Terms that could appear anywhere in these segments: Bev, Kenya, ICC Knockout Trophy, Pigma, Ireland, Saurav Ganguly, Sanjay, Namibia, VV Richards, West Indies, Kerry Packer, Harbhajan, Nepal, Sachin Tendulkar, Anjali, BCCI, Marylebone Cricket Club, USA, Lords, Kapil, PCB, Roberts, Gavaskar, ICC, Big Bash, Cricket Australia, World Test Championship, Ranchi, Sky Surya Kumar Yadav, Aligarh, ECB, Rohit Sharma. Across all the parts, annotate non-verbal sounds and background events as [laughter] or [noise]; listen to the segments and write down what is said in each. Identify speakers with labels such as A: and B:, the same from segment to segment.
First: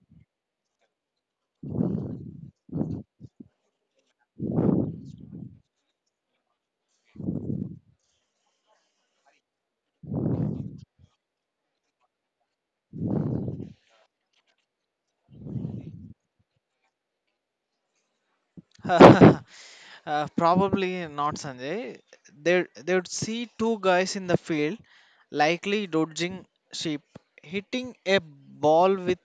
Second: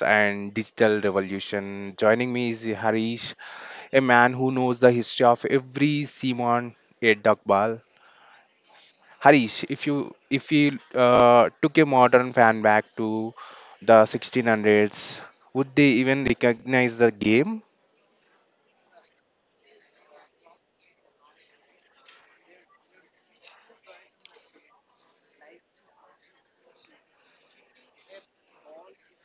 A: and digital revolution. Joining me is Harish, a man who knows the history of every Simon a duck ball. Harish, if you took a modern fan back to the 1600s, would they even recognize the game?
B: [laughs] uh, Probably not, Sanjay. They would see two guys in the field, likely dodging sheep, hitting a ball with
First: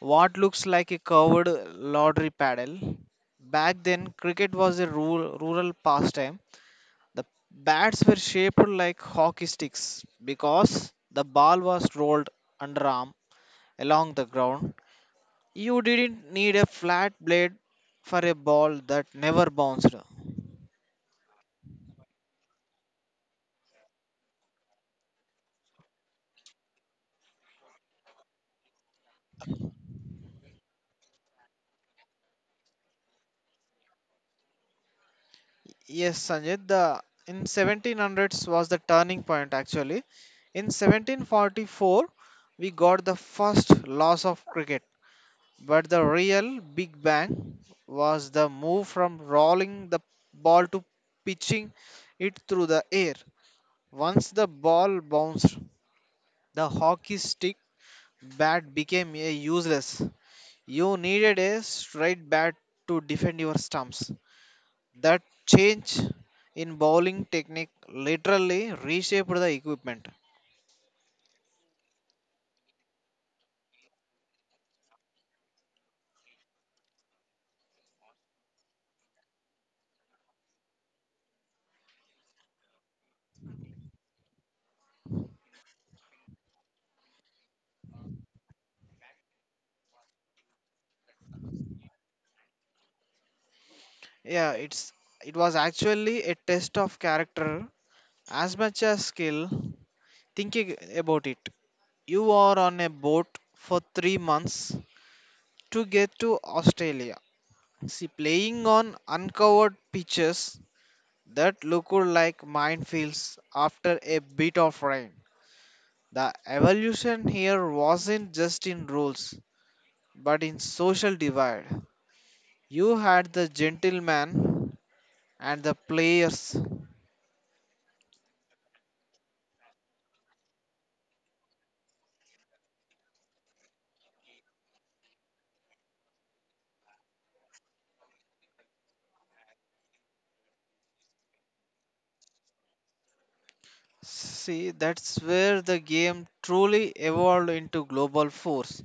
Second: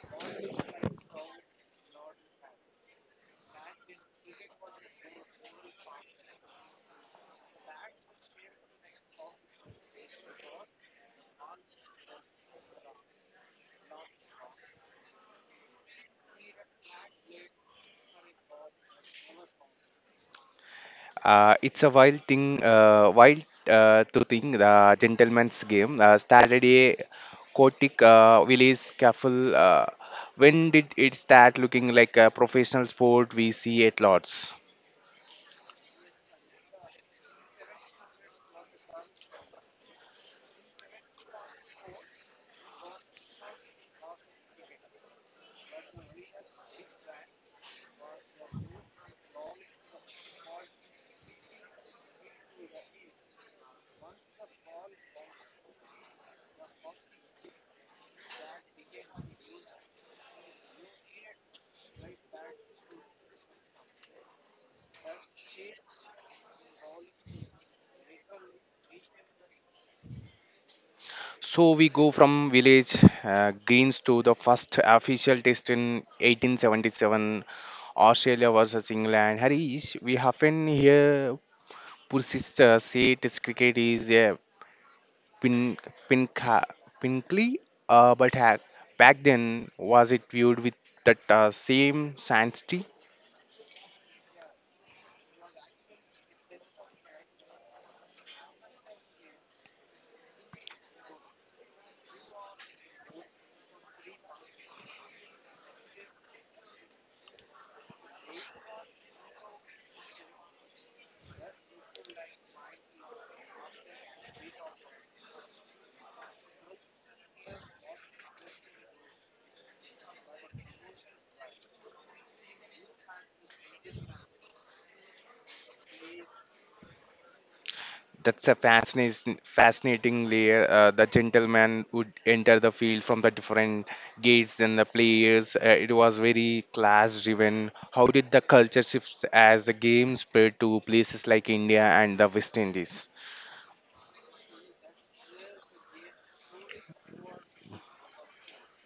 B: what looks like a curved lottery paddle. Back then, cricket was a rural pastime. The bats were shaped like hockey sticks because the ball was rolled underarm along the ground. You didn't need a flat blade for a ball that never bounced.
A: It's a wild thing, wild to think the gentleman's game started a chaotic village scuffle. When did it start looking like a professional sport we see at lots?
B: Yes, Sanjay, the in 1700s was the turning point actually. In 1744, we got the first loss of cricket, but the real big bang was the move from rolling the ball to pitching it through the air. Once the ball bounced, the hockey stick bat became a useless. You needed a straight bat to defend your stumps. That change in bowling technique literally reshaped the equipment.
A: So we go from village greens to the first official test in 1877, Australia versus England. Harish, we often hear purists say test cricket is a pin, pinca, pinkly, uh, but ha- back then was it viewed with that same sanctity?
B: Yeah, it was actually a test of character as much as skill. Thinking about it, you are on a boat for 3 months to get to Australia. See, playing on uncovered pitches that look like minefields after a bit of rain. The evolution here wasn't just in rules, but in social divide, you had the gentleman and the players.
A: That's a fascinating, fascinating layer. The gentleman would enter the field from the different gates than the players. It was very class-driven. How did the culture shift as the game spread to places like India and the West Indies?
B: See, that's where the game truly evolved into global force.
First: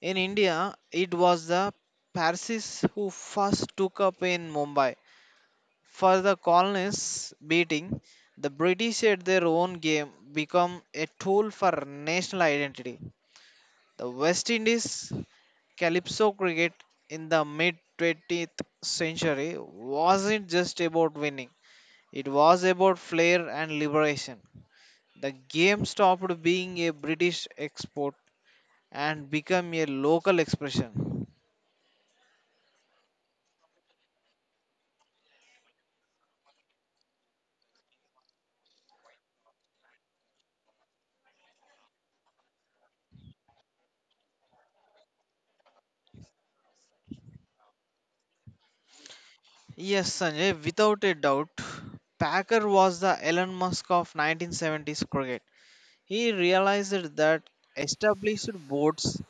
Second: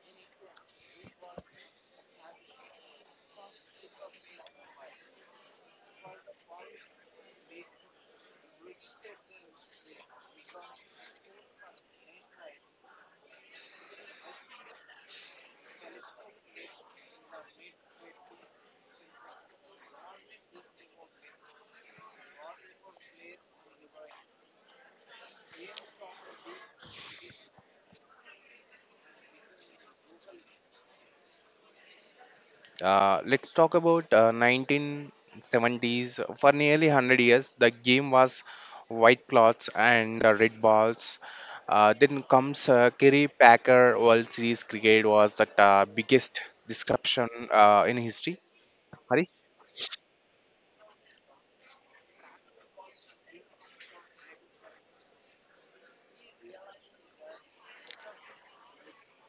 B: In India, it was the Parsis who first took up in Mumbai. For the colonists beating, the British at their own game become a tool for national identity. The West Indies calypso cricket in the mid 20th century wasn't just about winning, it was about flair and liberation. The game stopped being a British export and became a local expression.
A: Let's talk about 1970s. For nearly 100 years, the game was white cloths and red balls. Then comes Kerry Packer World Series cricket was the biggest disruption in history. Hari?
B: Yes, Sanjay, without a doubt, Packer was the Elon Musk of 1970s cricket. He realized that established boards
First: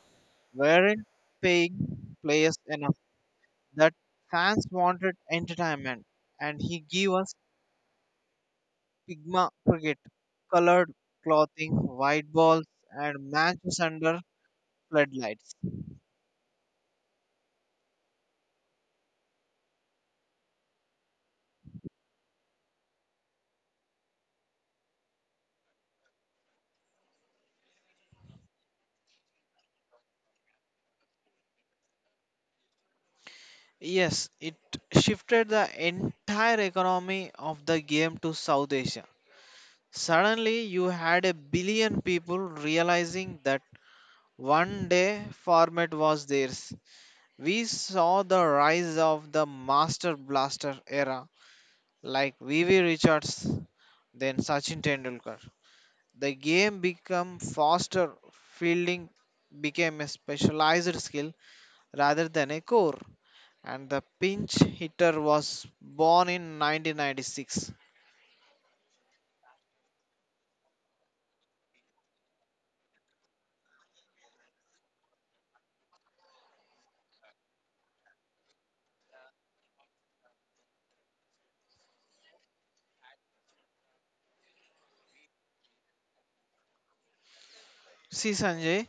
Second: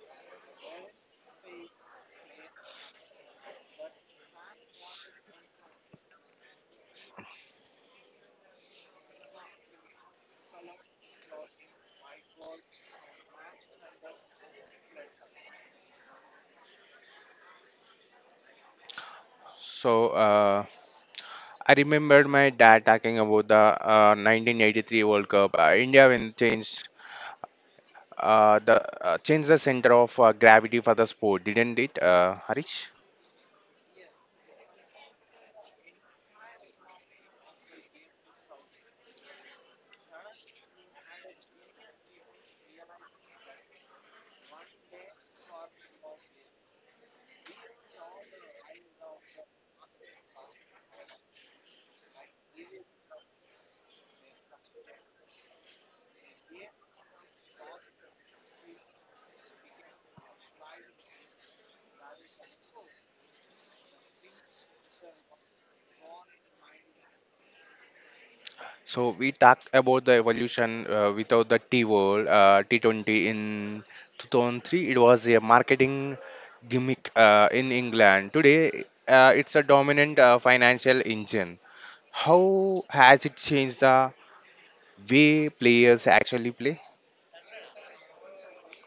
B: weren't paying players enough that fans wanted entertainment, and he gave us Pigma cricket, colored clothing, white balls, and matches under floodlights.
A: So I remembered my dad talking about the 1983 World Cup. India when changed the changed the center of gravity for the sport, didn't it, Harish?
B: Yes, it shifted the entire economy of the game to South Asia. Suddenly, you had a billion people realizing that one day format was theirs. We saw the rise of the Master Blaster era like VV Richards then Sachin Tendulkar. The game became faster, fielding became a specialized skill rather than a core, and the pinch hitter was born in 1996.
A: So we talk about the evolution without the T world, T20 in 2003. It was a marketing gimmick in England. Today, it's a dominant financial engine. How has it changed the way players actually play?
B: See, Sanjay,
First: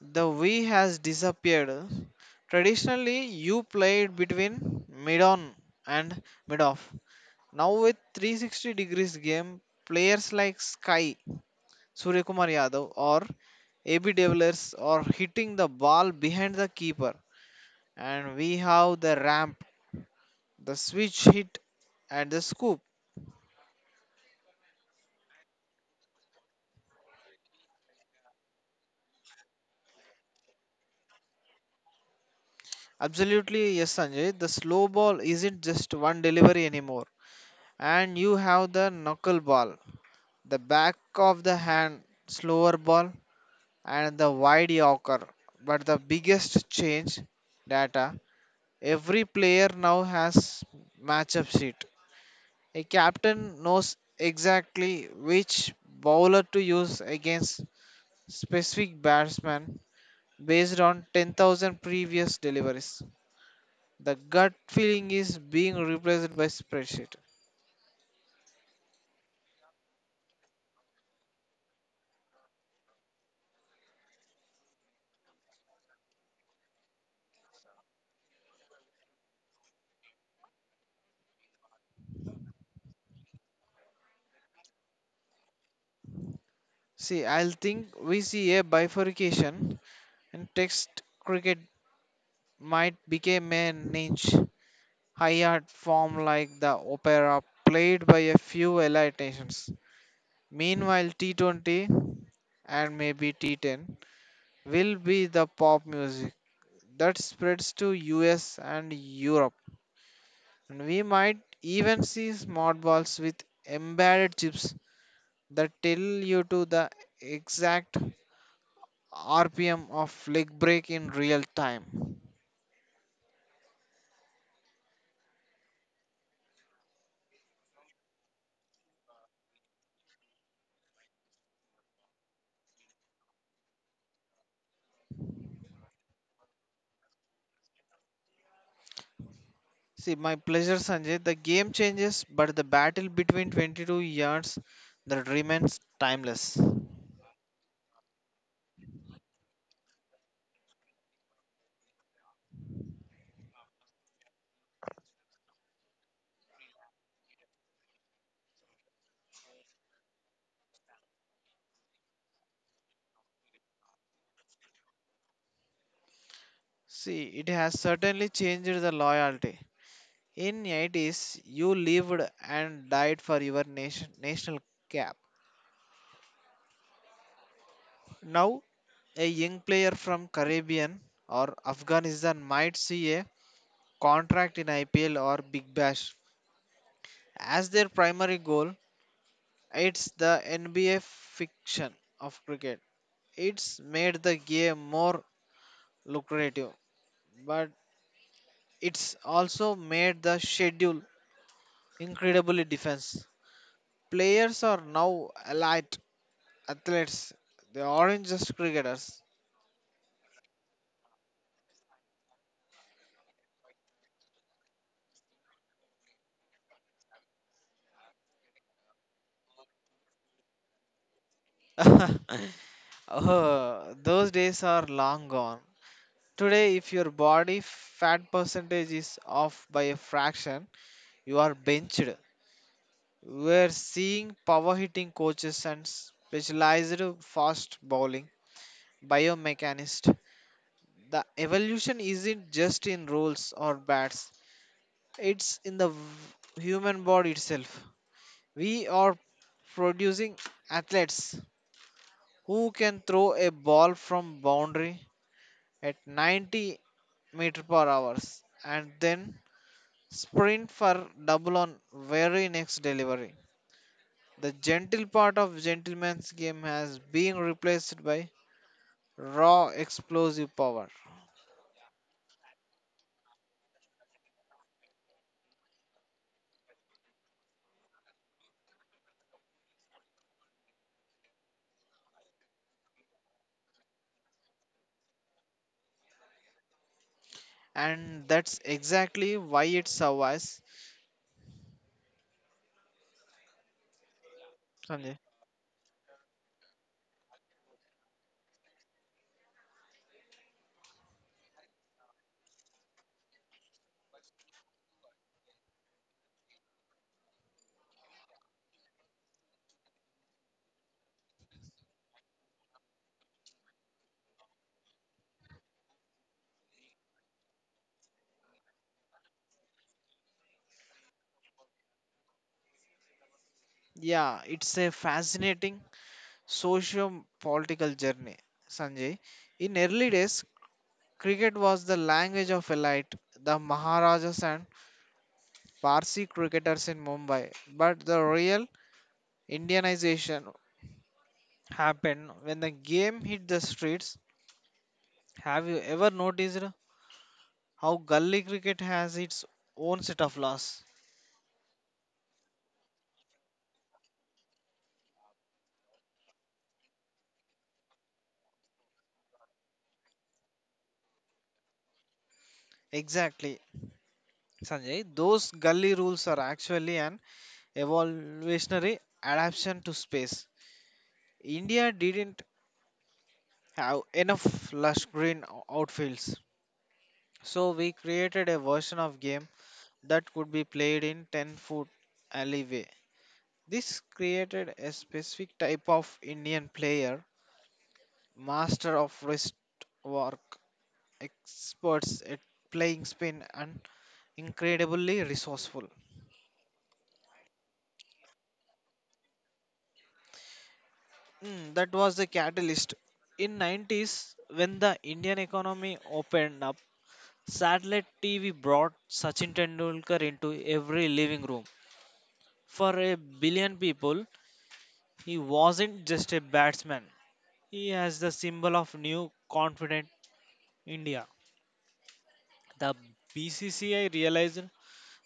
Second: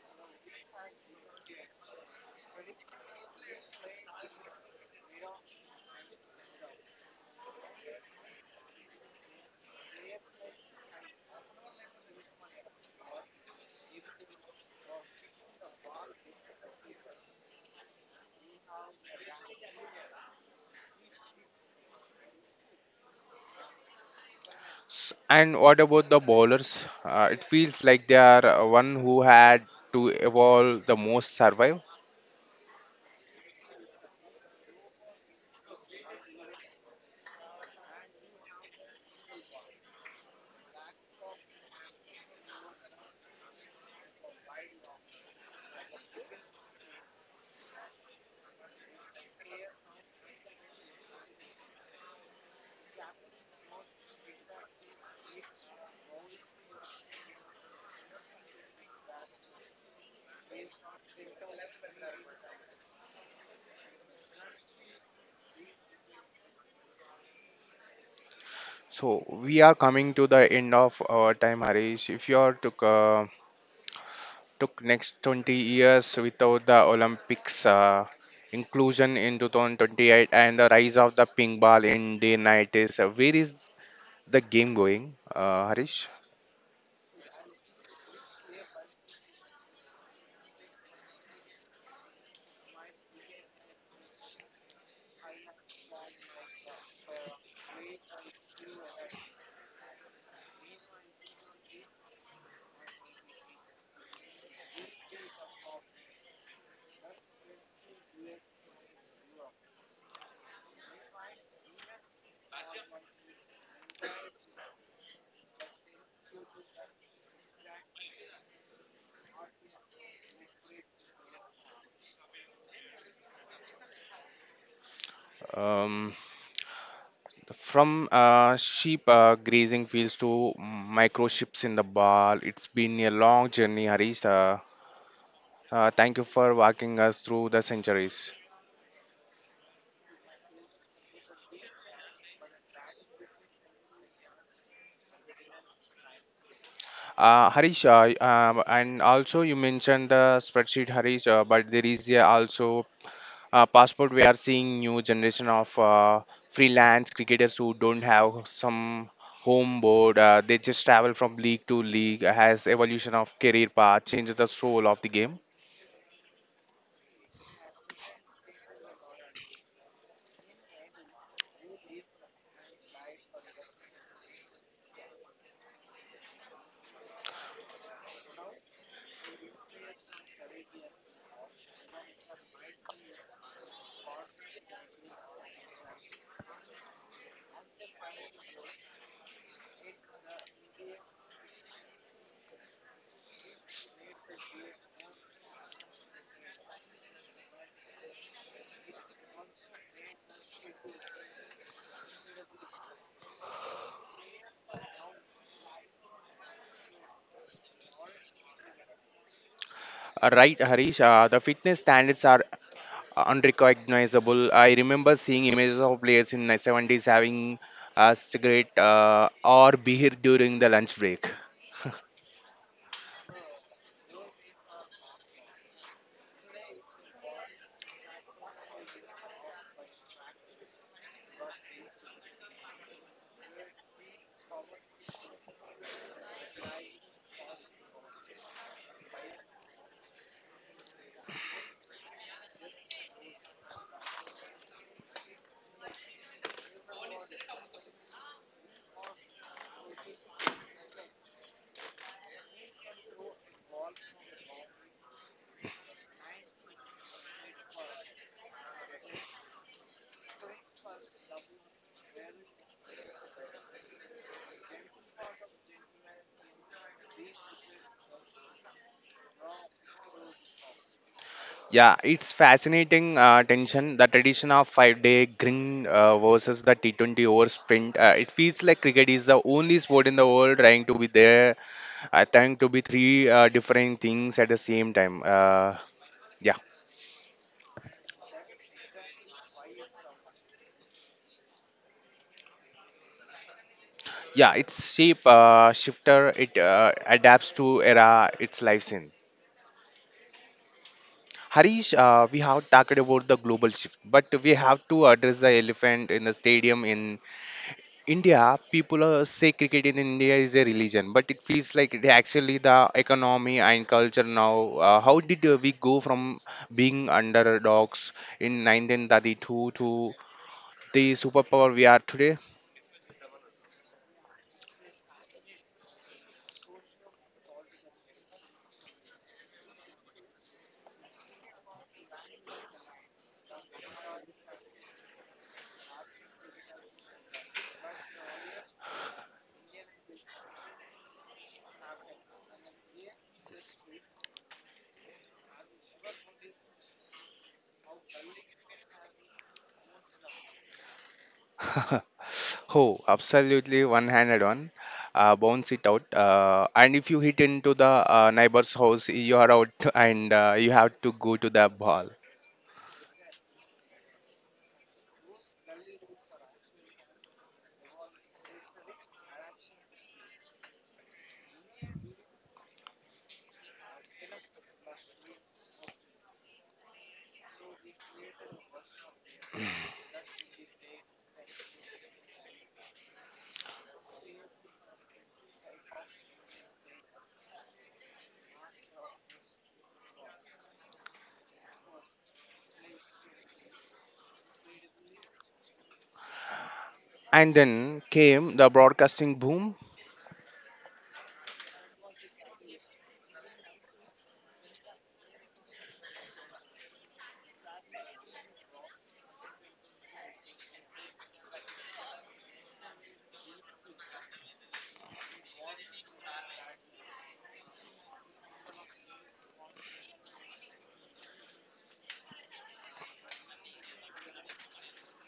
B: the V has disappeared. Traditionally, you played between mid on and mid off. Now, with 360 degrees game, players like Sky Surya Kumar Yadav or AB de Villiers or hitting the ball behind the keeper. And we have the ramp, the switch hit, and the scoop.
A: And what about the bowlers? It feels like they are one who had to evolve the most survive.
B: Absolutely, yes, Sanjay. The slow ball isn't just one delivery anymore. And you have the knuckle ball, the back of the hand slower ball, and the wide yorker. But the biggest change data every player now has matchup sheet. A captain knows exactly which bowler to use against specific batsman based on 10,000 previous deliveries. The gut feeling is being replaced by spreadsheet.
A: So we are coming to the end of our time, Harish. If you are to took next 20 years without the Olympics inclusion in 2028 and the rise of the ping ball in the 90s. Where is the game going, Harish?
B: See, I'll think we see a bifurcation and text cricket might become a niche, high art form like the opera played by a few elite nations. Meanwhile, T20 and maybe T10 will be the pop music that spreads to US and Europe. And we might even see smart balls with embedded chips that tell you to the exact RPM of leg break in real time.
A: Um, from sheep grazing fields to microchips in the ball, it's been a long journey, Harish. Thank you for walking us through the centuries.
B: See, my pleasure, Sanjay. The game changes, but the battle between 22 yards that remains timeless.
A: Harish, and also you mentioned the spreadsheet, Harish, but there is also passport we are seeing new generation of freelance cricketers who don't have some home board, they just travel from league to league has evolution of career path changes the soul of the game.
B: See, it has certainly changed the loyalty. In 80s, you lived and died for your nation, national cap. Now, a young player from Caribbean or Afghanistan might see a contract in IPL or Big Bash as their primary goal. It's the NBA fiction of cricket. It's made the game more lucrative, but it's also made the schedule incredibly defense. Players are now allied athletes, they aren't just cricketers.
A: Right, Harish, the fitness standards are unrecognizable. I remember seeing images of players in the 70s having a cigarette or beer during the lunch break.
B: [laughs] Oh, those days are long gone. Today, if your body fat percentage is off by a fraction, you are benched. We're seeing power hitting coaches and specialized fast bowling biomechanists. The evolution isn't just in rules or bats, it's in the human body itself. We are producing athletes who can throw a ball from boundary at 90 meter per hours and then sprint for double on very next delivery. The gentle part of gentleman's game has been replaced by raw explosive power,
A: Yeah, it's fascinating tension. The tradition of five-day green versus the T20 over sprint. It feels like cricket is the only sport in the world trying to be there, trying to be three different things at the same time. Yeah,
B: and that's exactly why it survives.
A: yeah, it's
B: Sanjay.
A: shape shifter. It adapts to era. It's lives in. Harish, we have talked about the global shift, but we have to address the elephant in the stadium in India. People say cricket in India is a religion, but it feels like it actually the economy and culture now. How did we go from being underdogs in 1932 to the superpower we are today?
B: Yeah, it's a fascinating socio-political journey, Sanjay. In early days, cricket was the language of elite, the Maharajas and Parsi cricketers in Mumbai. But the real Indianization happened when the game hit the streets. Have you ever noticed how gully cricket has its own set of laws?
A: [laughs] Oh, absolutely one-handed one. Bounce it out, and if you hit into the neighbor's house, you are out, [laughs] and you have to go to the ball.
B: Exactly, Sanjay. Those gully rules are actually an evolutionary adaptation to space. India didn't have enough lush green outfields. So we created a version of game that could be played in 10-foot alleyway. This created a specific type of Indian player, master of wrist work, experts at playing spin and incredibly resourceful.
A: And then came the broadcasting boom.
B: Mm, that was the catalyst. In 90s when the Indian economy opened up, satellite TV brought Sachin Tendulkar into every living room. For a billion people, he wasn't just a batsman, he has the symbol of new confident India. The BCCI realized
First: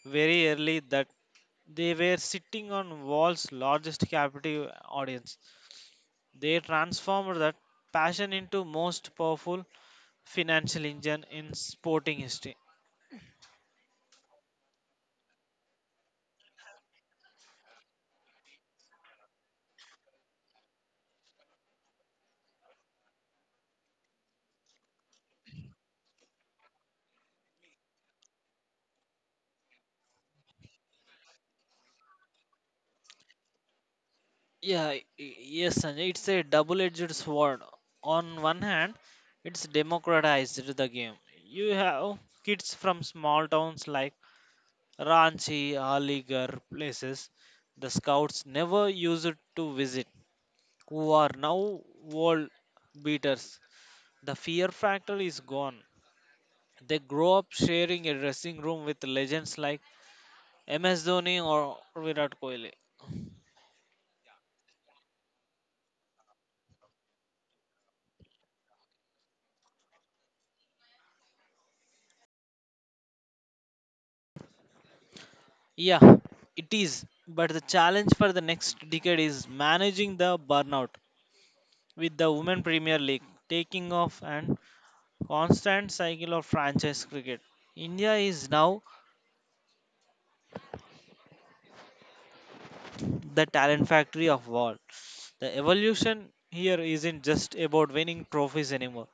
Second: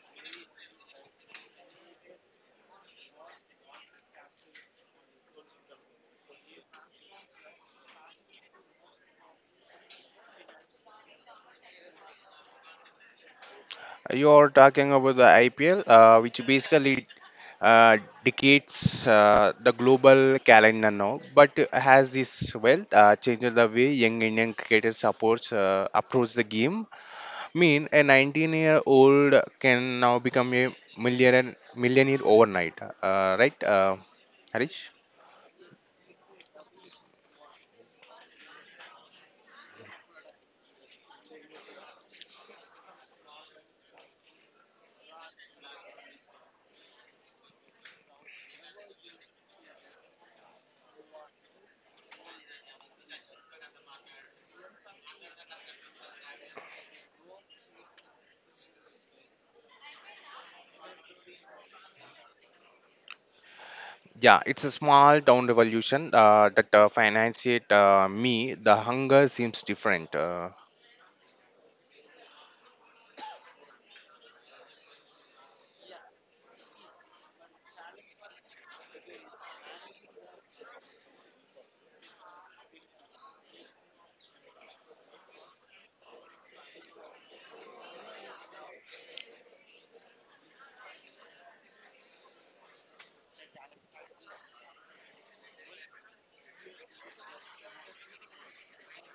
B: very early that they were sitting on world's largest captive audience. They transformed that passion into most powerful financial engine in sporting history.
A: You're talking about the IPL, which basically uh, dictates the global calendar now, but has this well changed the way young Indian cricketers supports approach the game. Mean, a 19-year-old can now become a millionaire overnight, right, Harish?
B: Yeah, yes, Sanjay, it's a double-edged sword. On one hand, it's democratized the game. You have kids from small towns like Ranchi, Aligarh places the scouts never used to visit, who are now world beaters. The fear factor is gone. They grow up sharing a dressing room with legends like MS Dhoni or Virat Kohli.
A: Yeah, it's a small town revolution that financiate me. The hunger seems different. Uh,
B: Yeah, it is. But the challenge for the next decade is managing the burnout with the Women Premier League taking off and constant cycle of franchise cricket. India is now the talent factory of war. The evolution here isn't just about winning trophies anymore.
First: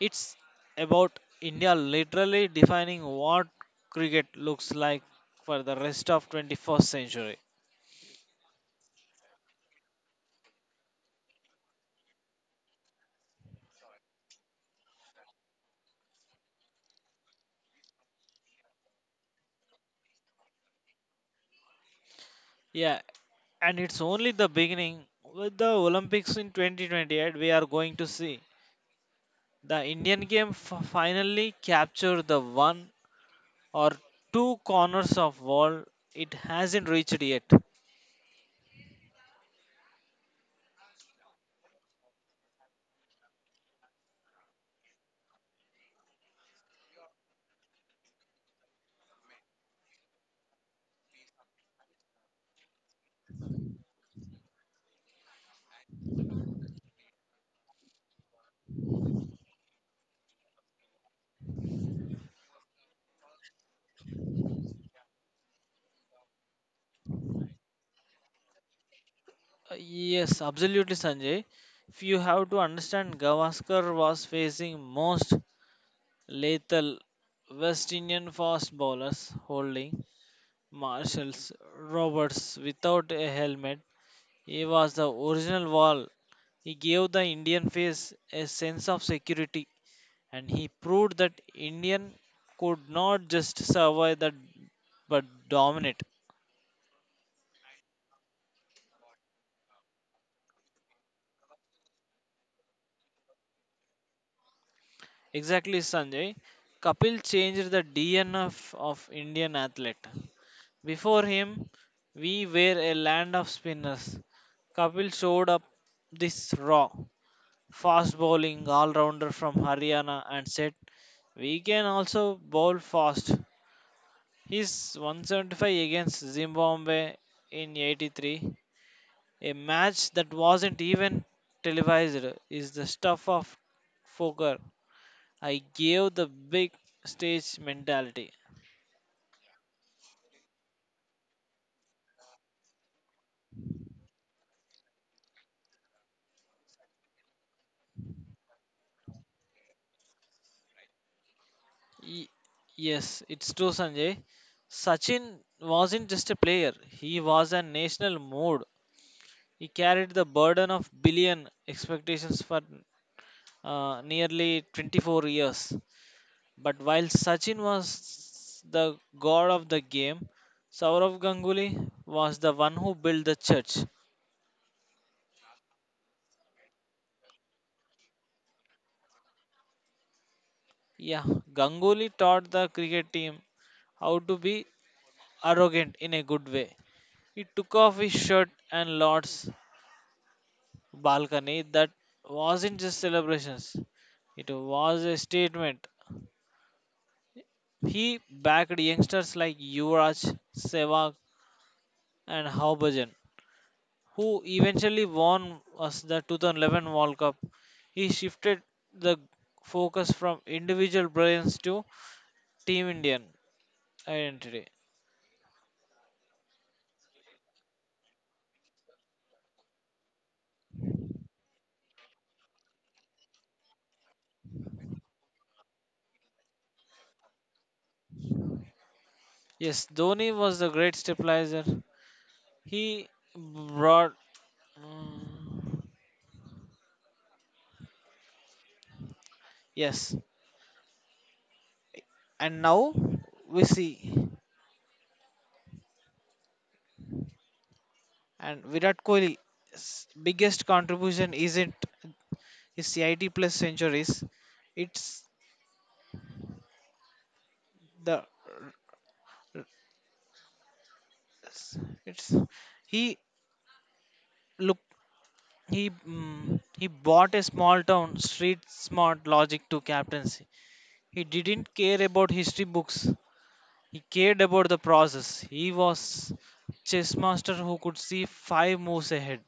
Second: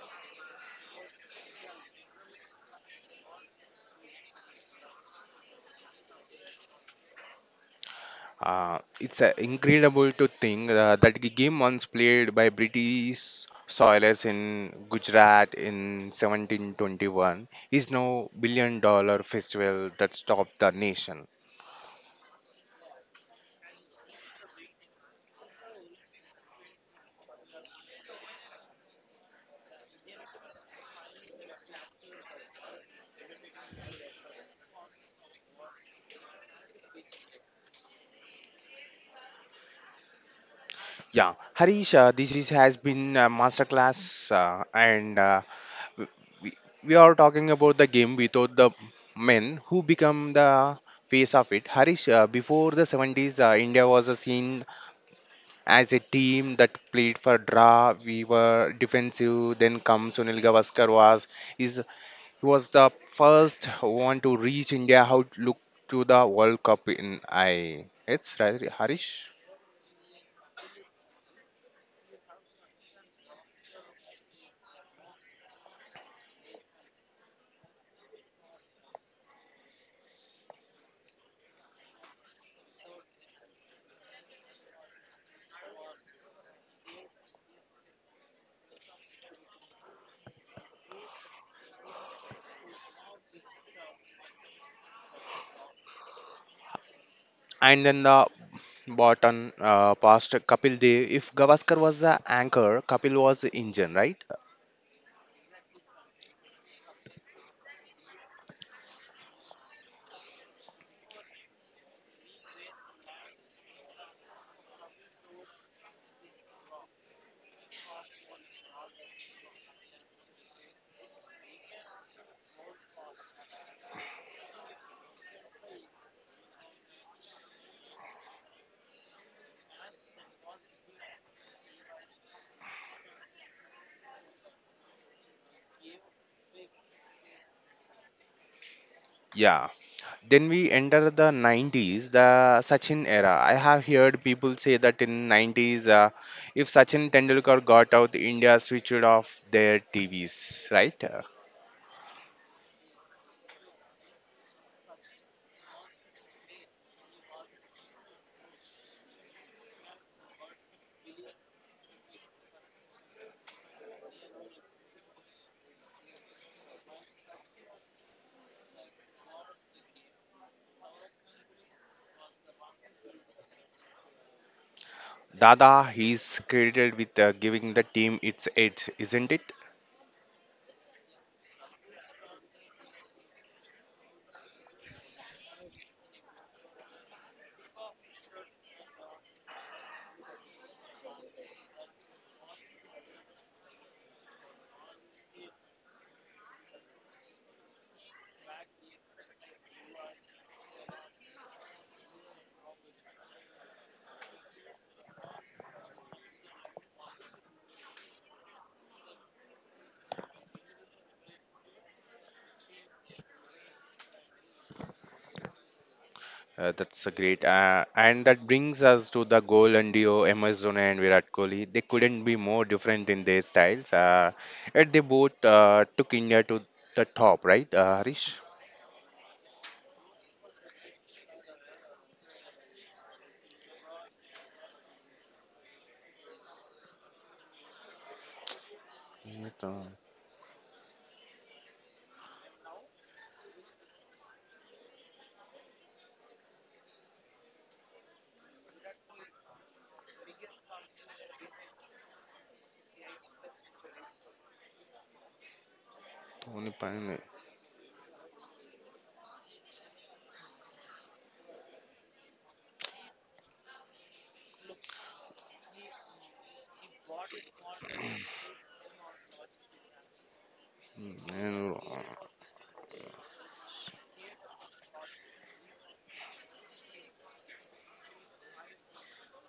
B: It's about India literally defining what cricket looks like for the rest of 21st century.
A: Uh, it's uh, incredible to think that the game once played by British soilers in Gujarat in 1721 is now billion dollar festival that stopped the nation.
B: Yeah, and it's only the beginning. With the Olympics in 2028, we are going to see the Indian game finally capture the one or two corners of world it hasn't reached yet.
A: Yeah, Harish, has been a masterclass, and w- we, we are talking about the game without the men who become the face of it. Harish, before the 70s, India was a scene as a team that played for draw. We were defensive. Then comes Sunil Gavaskar was is he was the first one to reach India out look to the World Cup in I. It's right, Harish.
B: Yes absolutely, Sanjay. If you have to understand, Gavaskar was facing most lethal West Indian fast bowlers holding Marshall's Roberts without a helmet. He was the original wall. He gave the Indian face a sense of security and he proved that Indian could not just survive that but dominate.
A: And then the bottom past Kapil Dev. If Gavaskar was the anchor, Kapil was the engine, right?
B: Exactly, Sanjay. Kapil changed the DNF of Indian athlete. Before him, we were a land of spinners. Kapil showed up this raw, fast bowling all rounder from Haryana and said, we can also bowl fast. His 175 against Zimbabwe in 83, a match that wasn't even televised, is the stuff of folklore. I gave the big stage mentality.
A: Yeah, then we enter the 90s, the Sachin era. I have heard people say that in 90s, if Sachin Tendulkar got out, India switched off their TVs, right? Uh,
B: Y- yes, it's true, Sanjay. Sachin wasn't just a player, he was a national mood. He carried the burden of billion expectations for nearly 24 years. But while Sachin was the god of the game, Saurav Ganguly was the one who built the church.
A: Dada, he's credited with giving the team its edge, isn't it?
B: Yeah, Ganguly taught the cricket team how to be arrogant in a good way. He took off his shirt and Lord's balcony. That wasn't just celebrations, it was a statement. He backed youngsters like Yuvraj, Sehwag, and Harbhajan, who eventually won us the 2011 World Cup. He shifted the focus from individual brilliance to Team Indian identity.
A: That's a great. And that brings us to the goal and duo, MS Dhoni and Virat Kohli. They couldn't be more different in their styles. Yet they both took India to the top, right, Harish?
B: Yes, Dhoni was the great stabilizer. He brought. Mm, yes, and now we see, and Virat Kohli's biggest contribution isn't his CIT plus centuries, it's
A: Dhoni.
B: the it's he look he bought a small town street smart logic to captaincy. He didn't
A: And
B: care about history books. He cared about the process. He was chess master who could see five moves ahead.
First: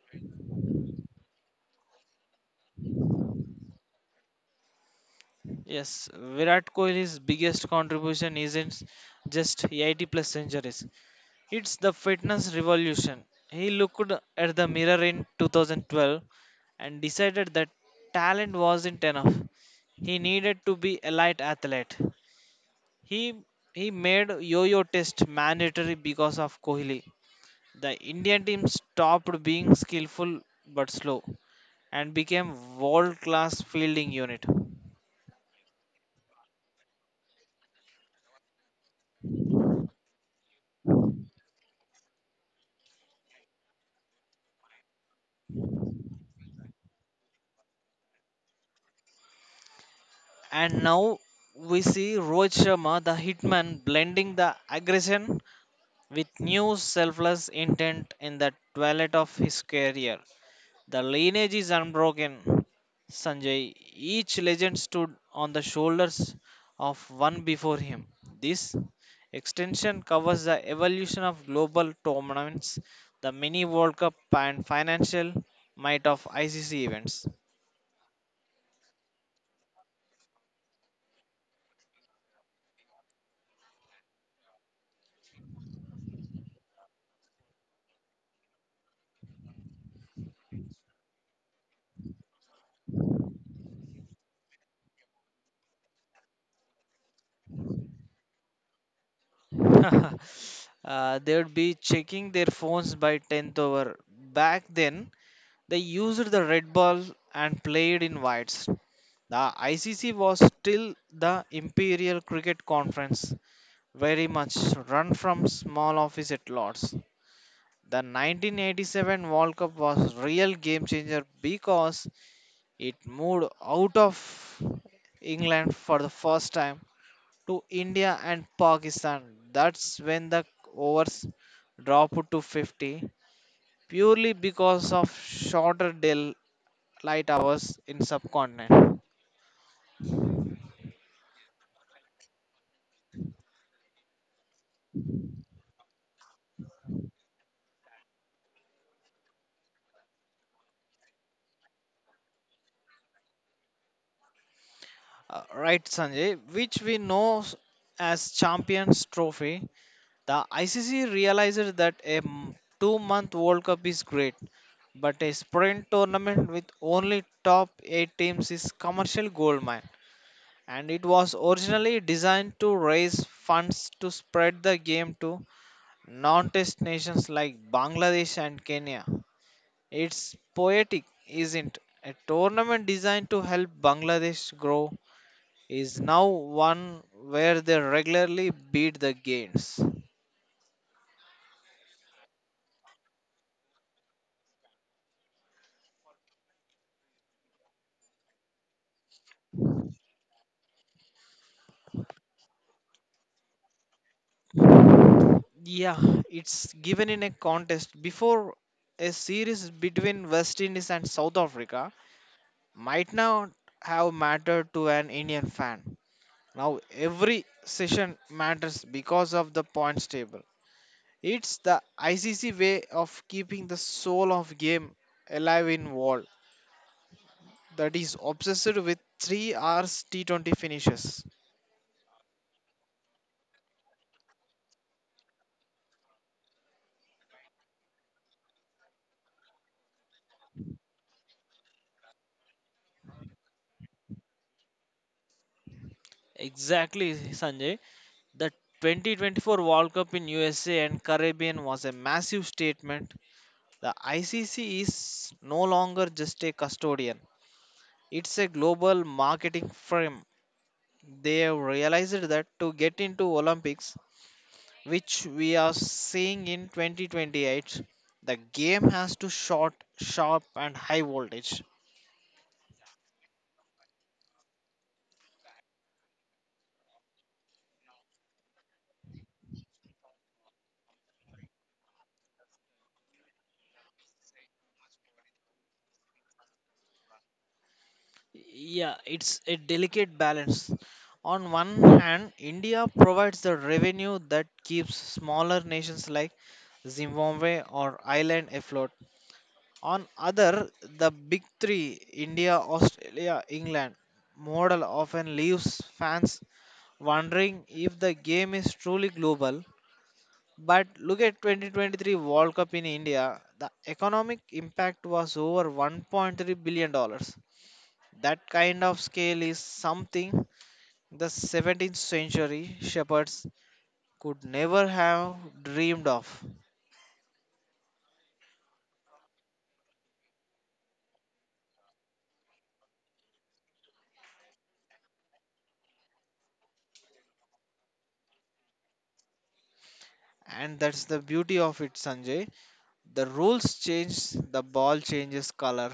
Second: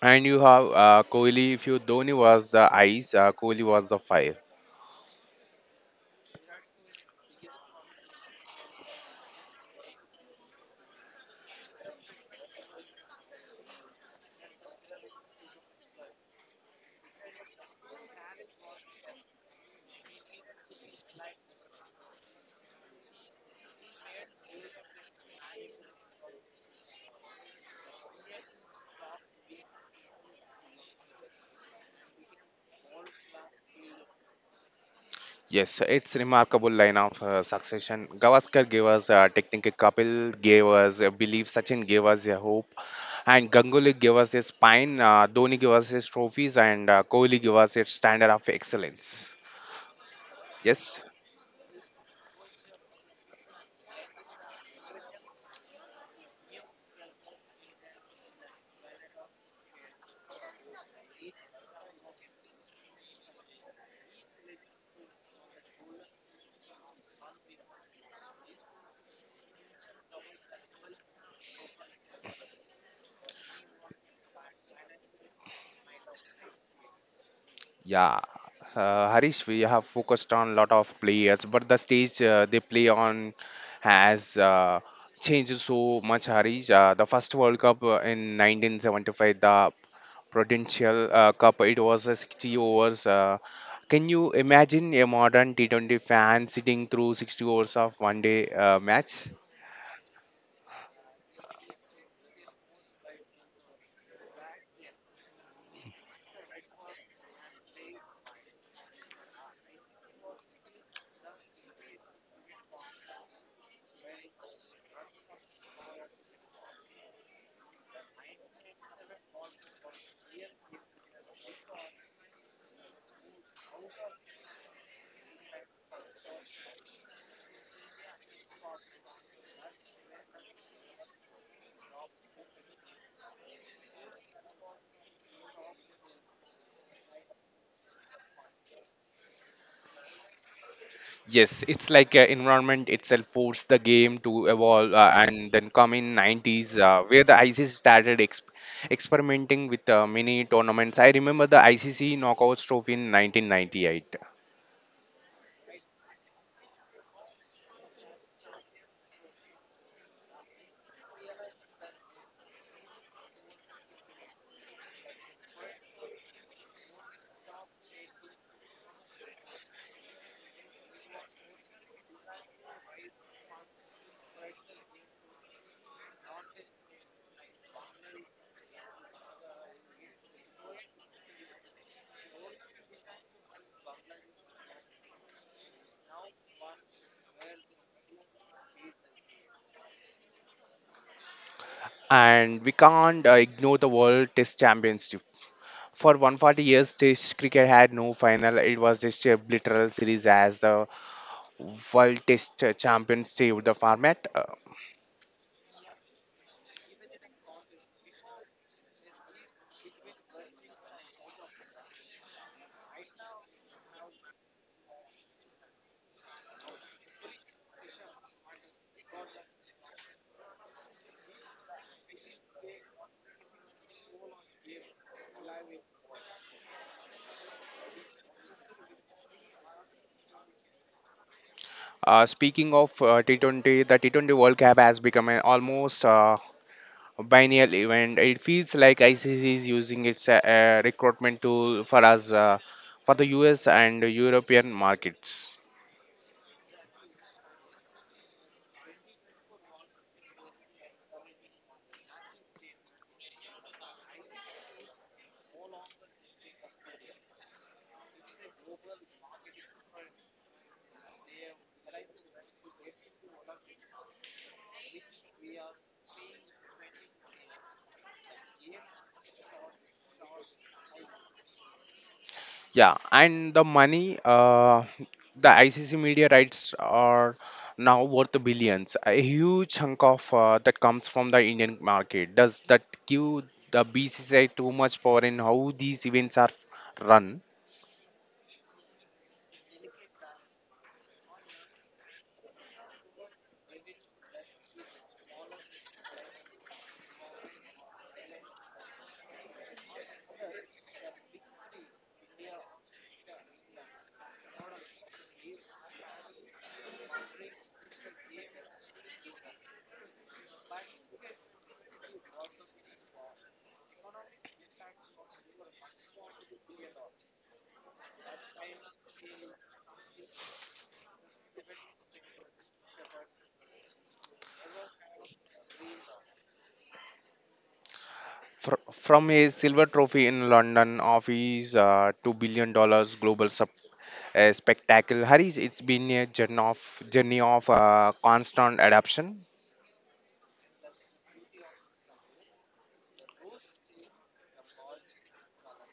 A: And you have Kohli. If you Dhoni was the ice, Kohli was the fire.
B: Yes, Virat Kohli's biggest contribution isn't just 80 plus centuries. It's the fitness revolution. He looked at the mirror in 2012 and decided that talent wasn't enough. He needed to be a light athlete. He he made yo-yo test mandatory because of Kohli. The Indian team stopped being skillful but slow and became world-class fielding unit.
A: Yes, so it's remarkable line of succession. Gavaskar gave us technical. Kapil gave us a belief. Sachin gave us a hope, and Ganguly gave us his spine. Dhoni gave us his trophies, and Kohli gave us his standard of excellence.
B: And
A: Yes.
B: now we see Rohit Sharma, the hitman, blending the aggression with new selfless intent in the twilight of his career. The lineage is unbroken, Sanjay. Each legend stood on the shoulders of one before him. This extension covers the evolution of global tournaments, the mini World Cup, and financial might of ICC events.
A: Yeah, Harish, we have focused on a lot of players, but the stage they play on has changed so much, Harish. The first World Cup in 1975, the Prudential Cup, it was a 60 overs. Can you imagine a modern T20 fan sitting through 60 overs of one day match?
B: [laughs] They would be checking their phones by 10th over. Back then, they used the red ball and played in whites. The ICC was still the Imperial Cricket Conference, very much run from small office at Lords. The 1987 World Cup was real game changer because it moved out of England for the first time to India and Pakistan. That's when the overs dropped to 50 purely because of shorter daylight hours in subcontinent.
A: Yes, it's like environment itself forced the game to evolve, and then come in 90s where the ICC started experimenting with mini tournaments. I remember the ICC Knockouts Trophy in 1998,
B: Right, Sanjay, which we know as Champions Trophy, the ICC realizes that a 2 month World Cup is great, but a sprint tournament with only top 8 teams is commercial goldmine. And it was originally designed to raise funds to spread the game to non test nations like Bangladesh and Kenya. It's poetic, isn't it? A tournament designed to help Bangladesh grow is now one where they regularly beat the gains.
A: and we can't ignore the World Test Championship. For 140 years, Test cricket had no final. It was just a literal series as the World Test Champions saved the format. Uh,
B: Yeah, it's given in a contest before a series between West Indies and South Africa might not have mattered to an Indian fan. Now every session matters because of the points table. It's the ICC way of keeping the soul of game alive in world that is obsessed with 3 hours T20 finishes.
A: uh, speaking of uh, T20, the T20 World Cup has become an almost biennial event. It feels like ICC is using its recruitment tool for us for the US and European markets.
B: Exactly, Sanjay. The 2024 World Cup in USA and Caribbean was a massive statement. The ICC is no longer just a custodian, it's a global marketing firm. They have realized that to get into Olympics, which we are seeing in 2028, the game has to short, sharp, and high voltage.
A: Yeah, and the money, the ICC media rights are now worth billions. A huge chunk of that comes from the Indian market. Does that give the BCCI too much power in how these events are run?
B: Yeah, it's a delicate balance. On one hand, India provides the revenue that keeps smaller nations like Zimbabwe or Ireland afloat. On other, the big three, India, Australia, England, model often leaves fans wondering if the game is truly global. But look at 2023 World Cup in India, the economic impact was over 1.3 billion dollars. That kind of scale is something the 17th century shepherds could never have dreamed of.
A: From a silver trophy in London office to billion dollars global a spectacle hurries. It's been a journey of constant adaptation.
B: And that's the beauty of it, Sanjay. The rules change, the ball changes color,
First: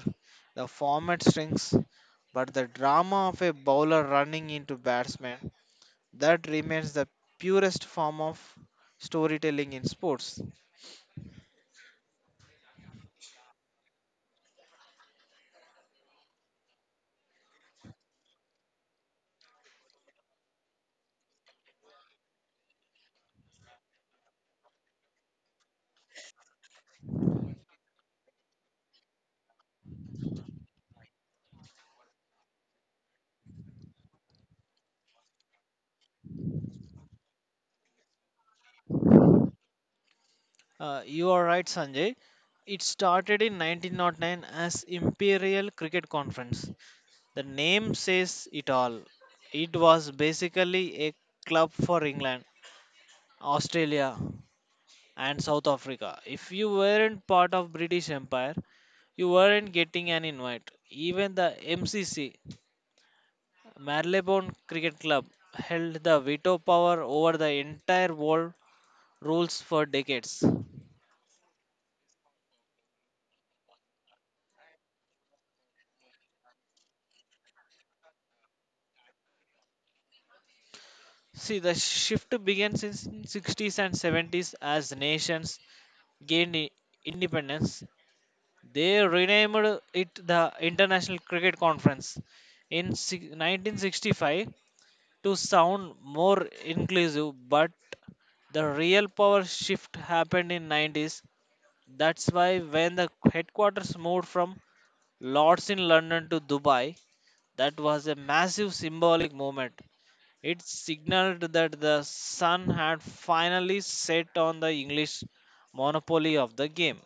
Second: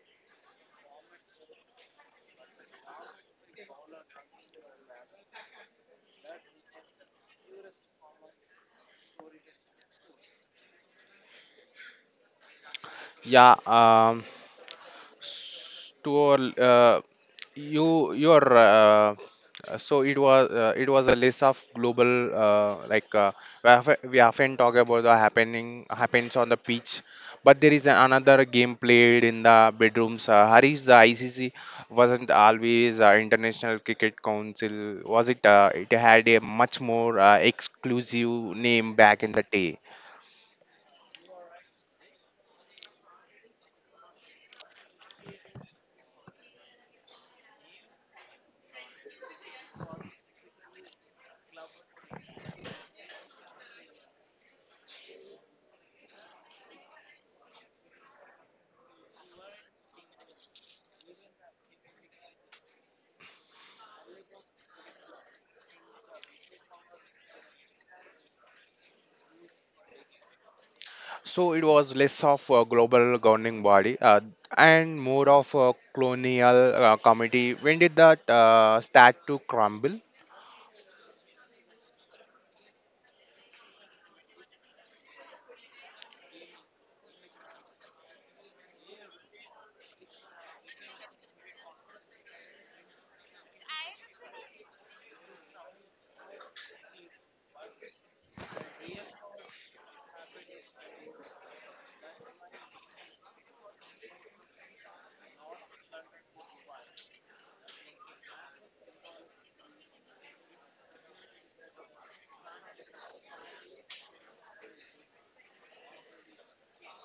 B: the format shrinks, but the drama of a bowler running into batsman, that remains the purest form of storytelling in sports.
A: Yeah. S- to our uh, you your so it was a list of global uh, like uh, we often talk about the happening happens on the pitch but there is another game played in the bedrooms, Harish. The ICC wasn't always International Cricket Council, was it? It had a much more exclusive name back in the day.
B: You are right, Sanjay. It started in 1909 as Imperial Cricket Conference. The name says it all. It was basically a club for England, Australia, and South Africa. If you weren't part of British Empire, you weren't getting an invite. Even the MCC, Marylebone Cricket Club, held the veto power over the entire world rules for decades.
A: So it was less of a global governing body and more of a colonial committee. When did that start to crumble?
B: See, the shift began since 60s and 70s as nations gained independence. They renamed it the International Cricket Conference in 1965 to sound more inclusive, but the real power shift happened in 90s. That's why when the headquarters moved from Lords in London to Dubai, that was a massive symbolic movement. It signaled that the sun had finally set on the English monopoly of the game.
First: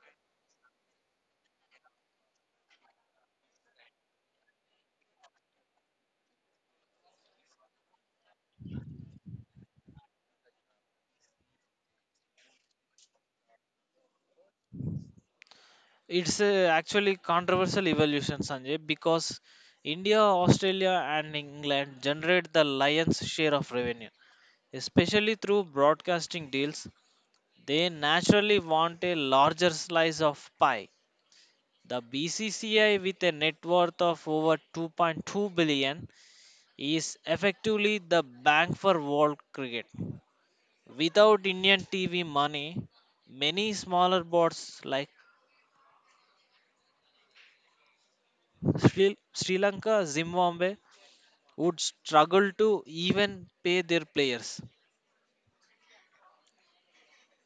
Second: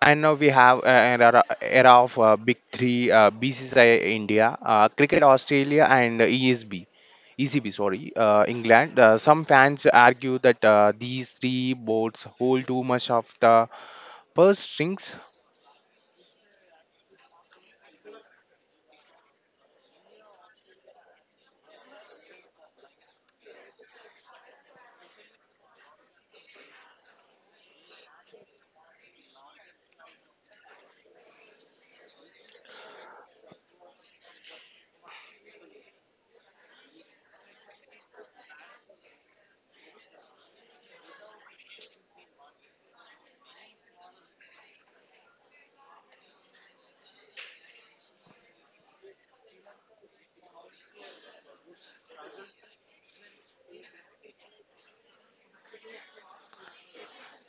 A: And now we have an era of big three: BCCI India, Cricket Australia, and ESB, ECB. Sorry, England. Some fans argue that these three boards hold too much of the purse strings.
B: It's a actually controversial evolution, Sanjay, because India, Australia, and England generate the lion's share of revenue, especially through broadcasting deals. They naturally want a larger slice of pie. The BCCI, with a net worth of over 2.2 billion, is effectively the bank for world cricket. Without Indian TV money, many smaller boards like Sri Lanka, Zimbabwe, would struggle to even pay their players.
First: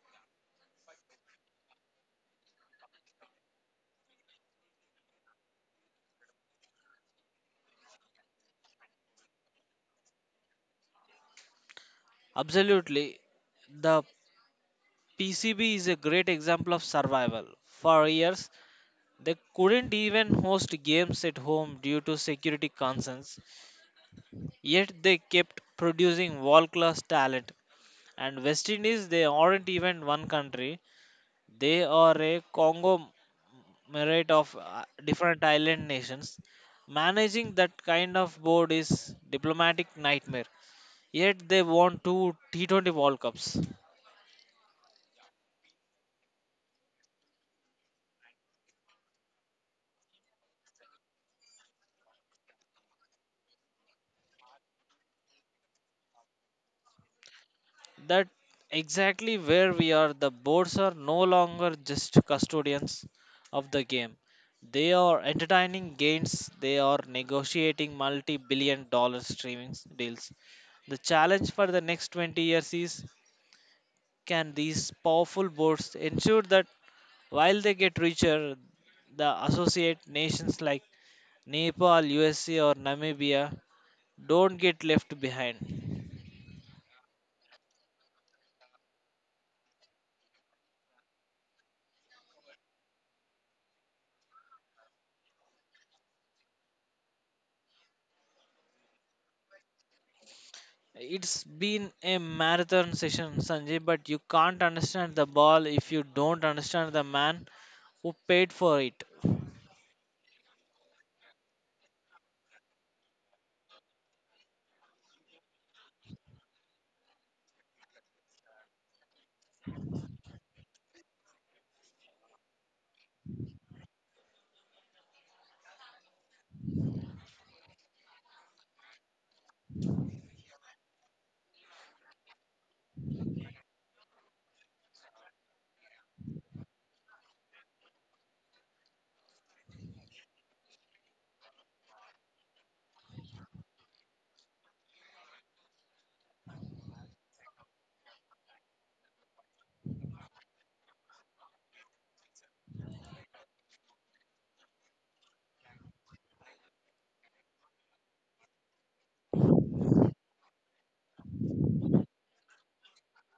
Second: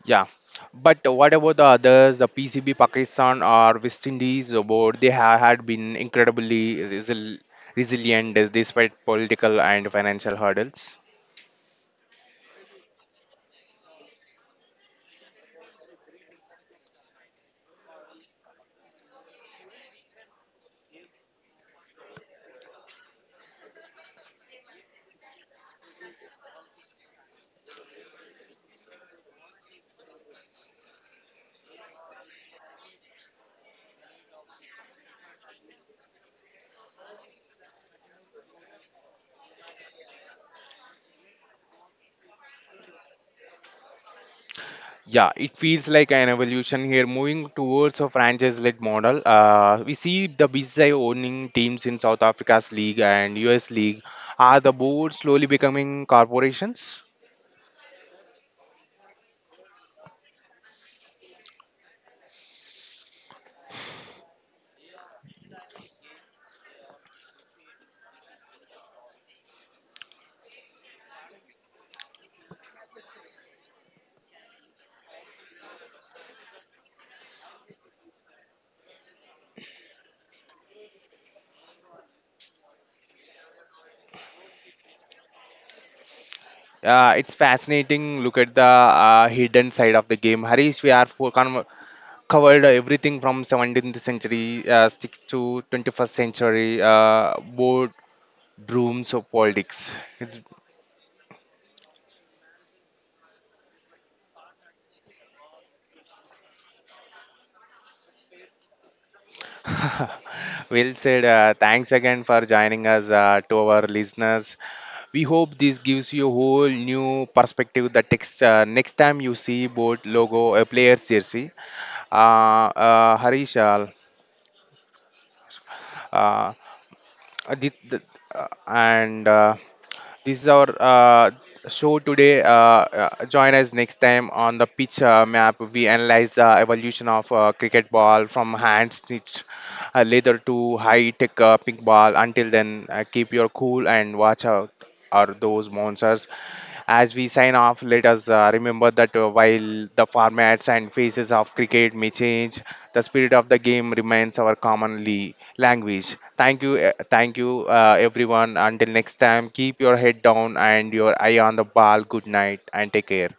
A: Yeah, but what about the others, the PCB Pakistan or West Indies, about they have had been incredibly resilient despite political and financial hurdles.
B: Absolutely, the PCB is a great example of survival. For years, they couldn't even host games at home due to security concerns, yet they kept producing world class talent. And West Indies, they aren't even one country, they are a conglomerate of different island nations. Managing that kind of board is diplomatic nightmare. Yet they won two T20 World Cups.
A: Yeah, it feels like an evolution here, moving towards a franchise-led model. We see the BCCI owning teams in South Africa's league and US league. Are the boards slowly becoming corporations?
B: That exactly where we are. The boards are no longer just custodians of the game. They are entertaining gains. They are negotiating multi-billion dollar streaming deals. The challenge for the next 20 years is can these powerful boards ensure that while they get richer, the associate nations like Nepal, USA, or Namibia don't get left behind.
A: It's fascinating. Look at the hidden side of the game. Harish, we are for con covered everything from 17th century sticks to 21st century boardrooms of politics. It's
B: It's been a marathon session, Sanjay, but you can't understand the ball if you don't understand the man who paid for it.
A: [laughs] well said. Thanks again for joining us to our listeners. We hope this gives you a whole new perspective. The text next time you see board logo a player's jersey, Harish, uh, this, the, and This is our show today. Join us next time on the pitch map. We analyze the evolution of cricket ball from hand stitched leather to high tech pink ball. Until then, keep your cool and watch out are those monsters. As we sign off, let us remember that while the formats and phases of cricket may change, the spirit of the game remains our commonly language. Thank you, everyone. Until next time, keep your head down and your eye on the ball. Good night and take care.